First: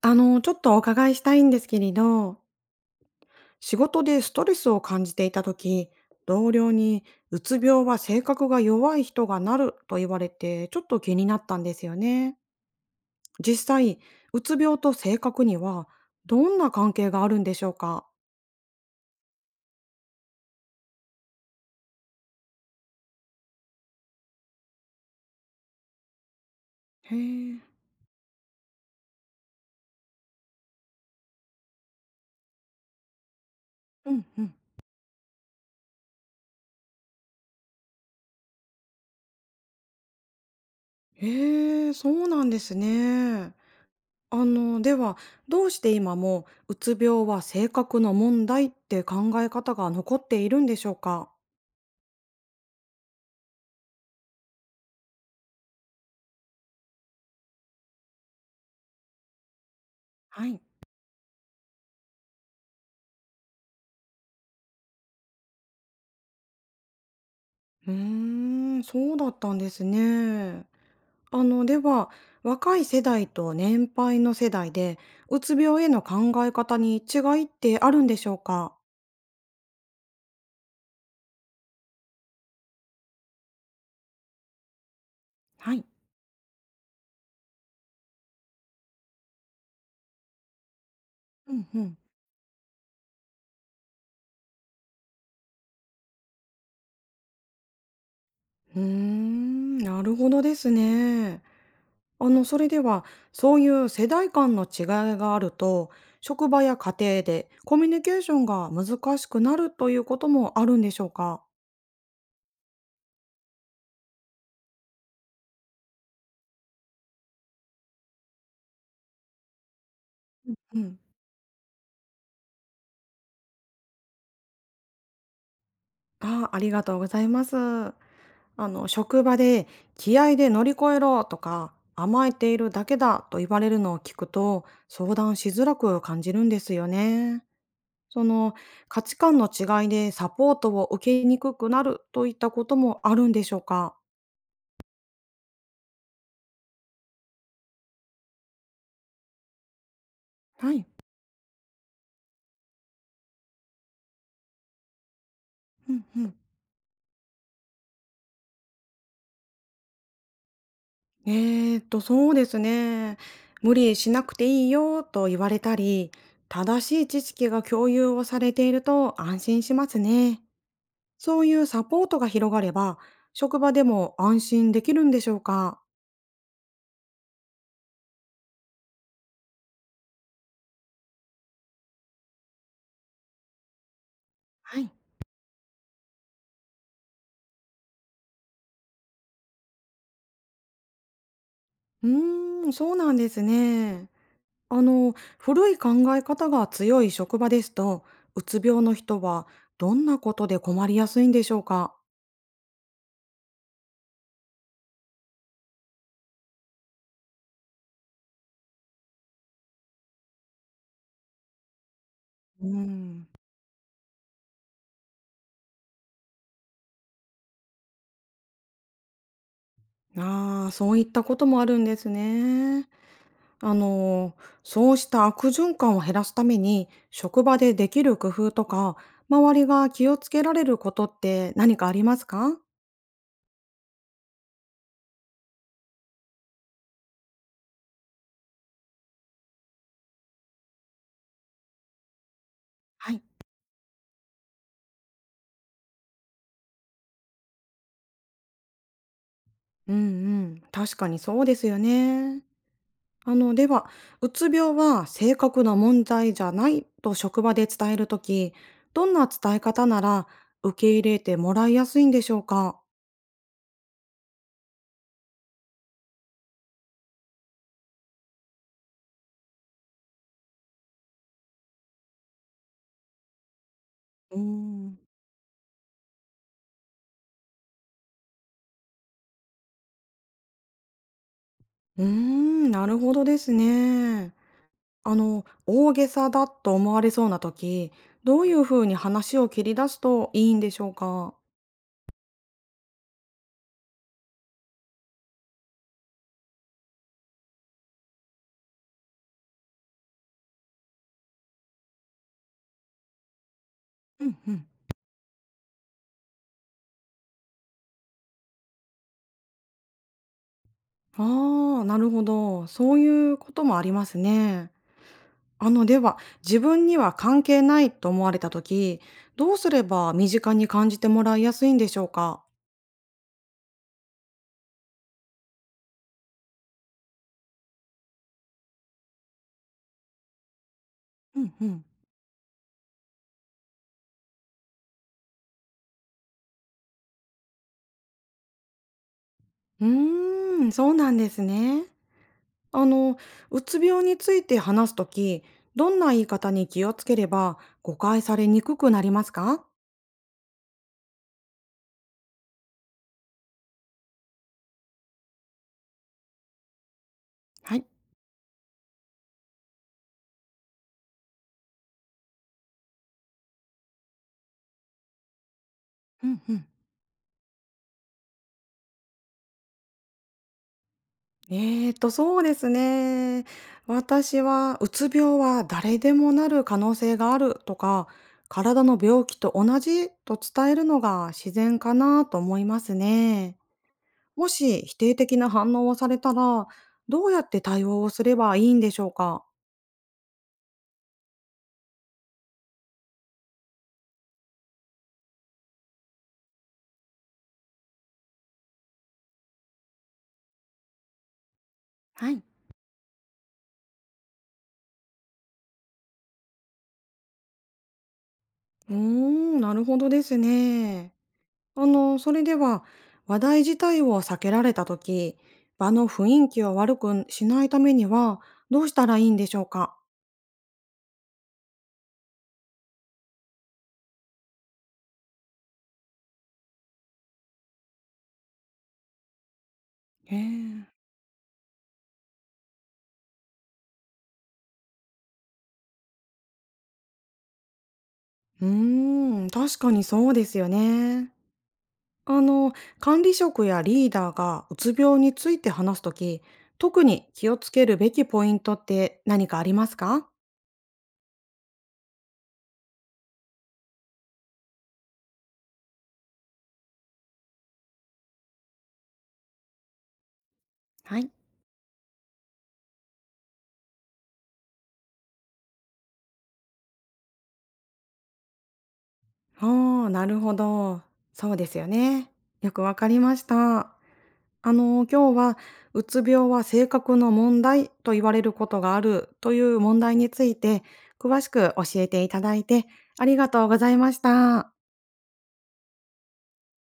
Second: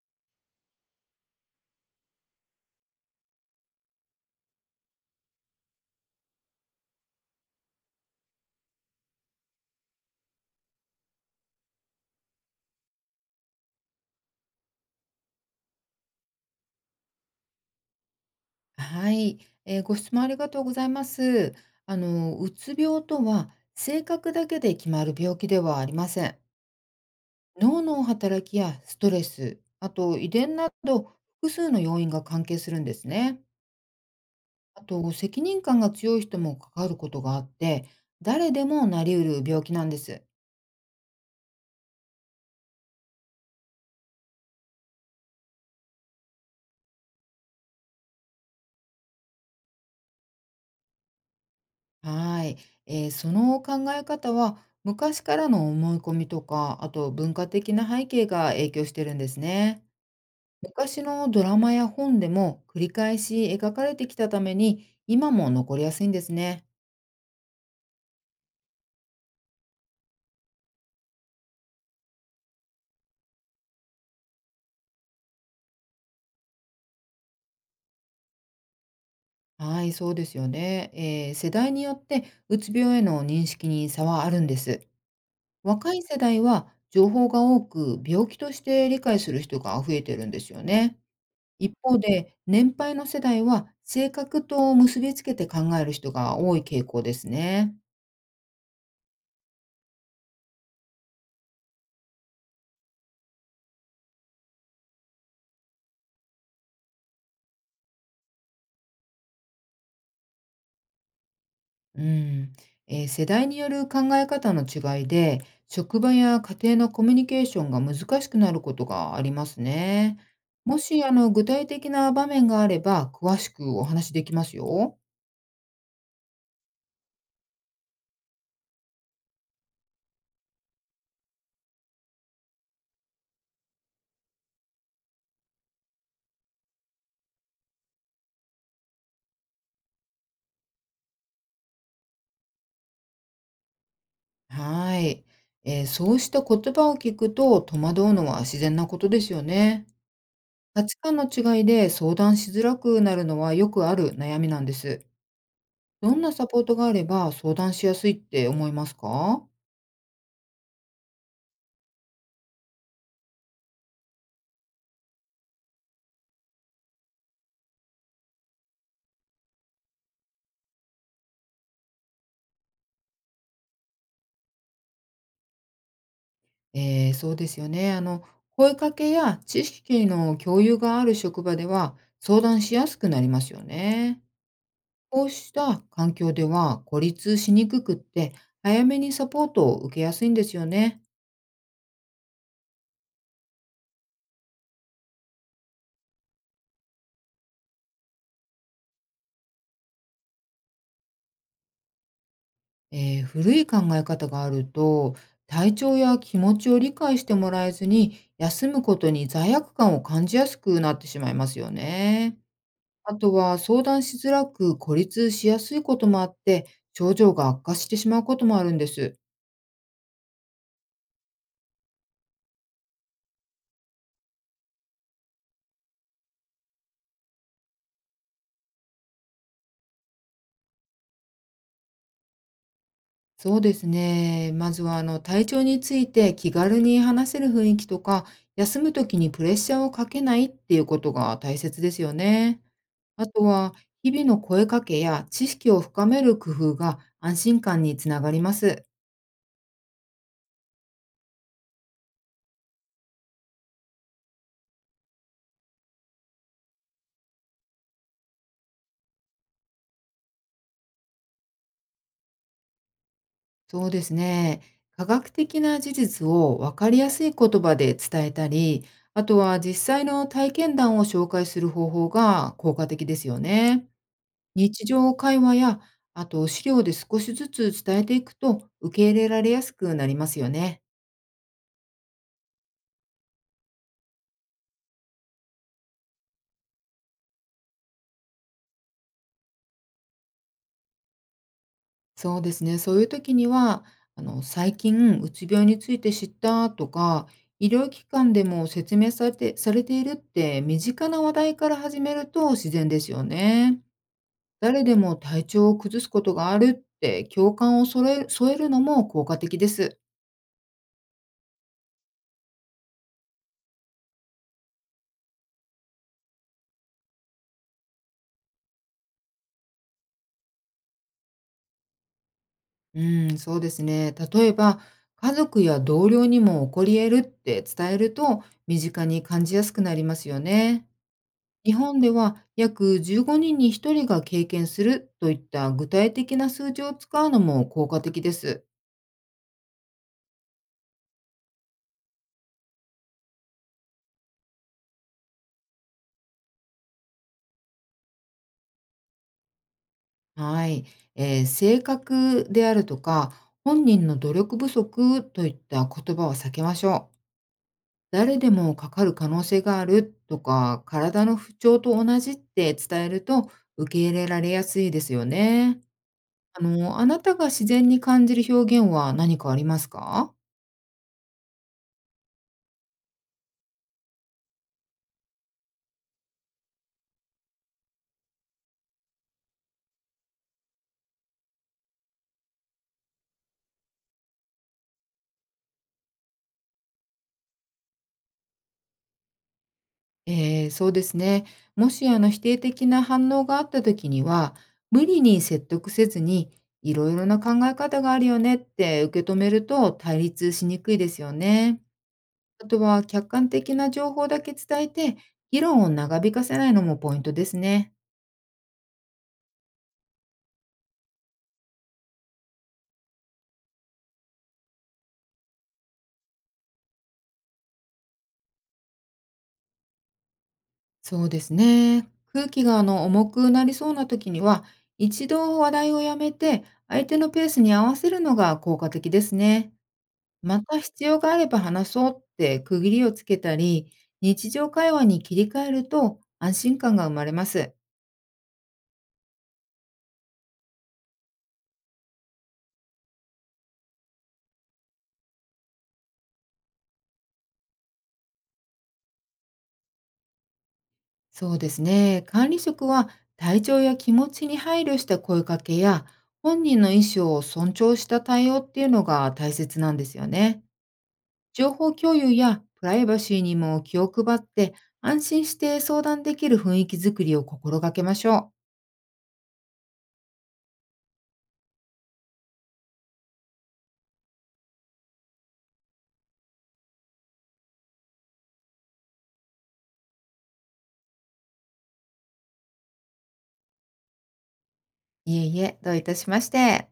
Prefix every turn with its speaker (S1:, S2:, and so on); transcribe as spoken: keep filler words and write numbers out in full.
S1: あの、ちょっとお伺いしたいんですけれど、仕事でストレスを感じていた時、同僚にうつ病は性格が弱い人がなると言われて、ちょっと気になったんですよね。実際、うつ病と性格にはどんな関係があるんでしょうか？
S2: はい、えーご質問ありがとうございます。あの、うつ病とは性格だけで決まる病気ではありません。
S1: へえ、
S2: 脳の働きやストレス、あと遺伝など複数の要因が関係するんですね。
S1: うんうん。
S2: あと責任感が強い人もかかることがあって、誰でもなりうる病気なんです。
S1: へえ、そうなんですね。あの、では、どうして今もうつ病は性格の問題って考え方が残っているんでしょうか？
S2: はい、えーその考え方は昔からの思い込みとか、あと文化的な背景が影響してるんですね。
S1: はい。
S2: 昔のドラマや本でも繰り返し描かれてきたために今も残りやすいんですね。
S1: うーん、そうだったんですね。あの、では、若い世代と年配の世代で、うつ病への考え方に違いってあるんでしょうか？
S2: はい、そうですよね。えー世代によってうつ病への認識に差はあるんです。
S1: はい。
S2: 若い世代は情報が多く病気として理解する人が増えてるんですよね。
S1: うん
S2: 一
S1: うん。
S2: 方で年配の世代は性格と結びつけて考える人が多い傾向ですね。
S1: うーん、なるほどですね。あの、それでは、そういう世代間の違いがあると、職場や家庭でコミュニケーションが難しくなるということもあるんでしょうか？
S2: うん、えー世代による考え方の違いで、職場や家庭のコミュニケーションが難しくなることがありますね。も
S1: うん、
S2: し、あの、具体的な場面があれば、詳しくお話しできますよ。
S1: ああ、ありがとうございます。あの職場で気合で乗り越えろとか甘えているだけだと言われるのを聞くと相談しづらく感じるんですよね。その価値観の違いでサポートを受けにくくなるといったこともあるんでしょうか？
S2: はい。えーそうした言葉を聞くと戸惑うのは自然なことですよね。
S1: は
S2: 価
S1: い。
S2: 値観の違いで相談しづらくなるのはよくある悩みなんです。
S1: うん
S2: ど
S1: う
S2: んな
S1: ん。
S2: サポートがあれば相談しやすいって思いますか？
S1: えーっと、そうですね。無理しなくていいよと言われたり、正しい知識が共有をされていると安心しますね。そういうサポートが広がれば、職場でも安心できるんでしょうか？
S2: ええ、そうですよね。あの、声かけや知識の共有がある職場では相談しやすくなりますよね。
S1: はい。
S2: こうした環境では孤立しにくくって、早めにサポートを受けやすいんですよね。
S1: うーん、そうなんですね。あの、古い考え方が強い職場ですと、うつ病の人はどんなことで困りやすいんでしょうか？
S2: ええ、古い考え方があると、体調や気持ちを理解してもらえずに、休むことに罪悪感を感じやすくなってしまいますよね。
S1: う
S2: あ
S1: ん。
S2: とは相談しづらく孤立しやすいこともあって、症状が悪化してしまうこともあるんです。
S1: ああ、そういったこともあるんですね。あの、そうした悪循環を減らすために、職場でできる工夫とか、周りが気をつけられることって何かありますか？
S2: そうですね。まずは、あの、体調について気軽に話せる雰囲気とか、休む時にプレッシャーをかけないっていうことが大切ですよね。
S1: はい。
S2: あとは、日々の声かけや知識を深める工夫が安心感につながります。
S1: うんうん、確かにそうですよね。あの、では、うつ病は正確な問題じゃないと職場で伝えるとき、どんな伝え方なら受け入れてもらいやすいんでしょうか？
S2: そうですね。科学的な事実を分かりやすい言葉で伝えたり、あとは実際の体験談を紹介する方法が効果的ですよね。
S1: うー
S2: 日
S1: ん、
S2: 常会話や、あと資料で少しずつ伝えていくと受け入れられやすくなりますよね。
S1: うーん、なるほどですね。あの、大げさだと思われそうなとき、どういうふうに話を切り出すといいんでしょうか？
S2: そうですね。そういう時には、あの、最近うつ病について知ったとか、医療機関でも説明されてされているって身近な話題から始めると自然ですよね。
S1: うんうん、
S2: 誰でも体調を崩すことがあるって共感をそえ添えるのも効果的です。
S1: ああ、なるほど。そういうこともありますね。あの、では、自分には関係ないと思われた時、どうすれば身近に感じてもらいやすいんでしょうか？
S2: うん、そうですね。例えば、家族や同僚にも起こり得るって伝えると、身近に感じやすくなりますよね。
S1: うんう
S2: 日
S1: ん。
S2: 本では約じゅうごにんにひとりが経験するといった具体的な数字を使うのも効果的です。
S1: うーん、そうなんですね。あの、うつ病について話すとき、どんな言い方に気をつければ誤解されにくくなりますか？
S2: はい。えー性格であるとか、本人の努力不足といった言葉は避けましょう。
S1: はい。
S2: 誰でもかかる可能性があるとか、体の不調と同じって伝えると受け入れられやすいですよね。
S1: うんう
S2: あ
S1: ん。
S2: の、あなたが自然に感じる表現は何かありますか？
S1: ええと、そうですね。私は、うつ病は誰でもなる可能性があるとか、体の病気と同じと伝えるのが自然かなと思いますね。もし否定的な反応をされたら、どうやって対応をすればいいんでしょうか？
S2: えーそうですね。もしあの否定的な反応があった時には、無理に説得せずに、いろいろな考え方があるよねって受け止めると対立しにくいですよね。
S1: はい。
S2: あとは客観的な情報だけ伝えて、議論を長引かせないのもポイントですね。
S1: うーん、なるほどですね。あの、それでは、話題自体を避けられたとき、場の雰囲気を悪くしないためには、どうしたらいいんでしょうか？
S2: そうですね。空気があの重くなりそうな時には、一度話題をやめて、相手のペースに合わせるのが効果的ですね。
S1: へ
S2: また
S1: え、
S2: 必要があれば話そうって区切りをつけたり、日常会話に切り替えると安心感が生まれます。
S1: うーん、確かにそうですよね。あの、管理職やリーダーがうつ病について話すとき、特に気をつけるべきポイントって何かありますか？
S2: そうですね。管理職は体調や気持ちに配慮した声かけや、本人の意思を尊重した対応っていうのが大切なんですよね。
S1: はい。
S2: 情報共有やプライバシーにも気を配って安心して相談できる雰囲気づくりを心がけましょう。
S1: ああ、なるほど。そうですよね。よくわかりました。あの、今日は、うつ病は性格の問題と言われることがあるという問題について、詳しく教えていただいてありがとうございました。
S2: いえいえ、どういたしまして。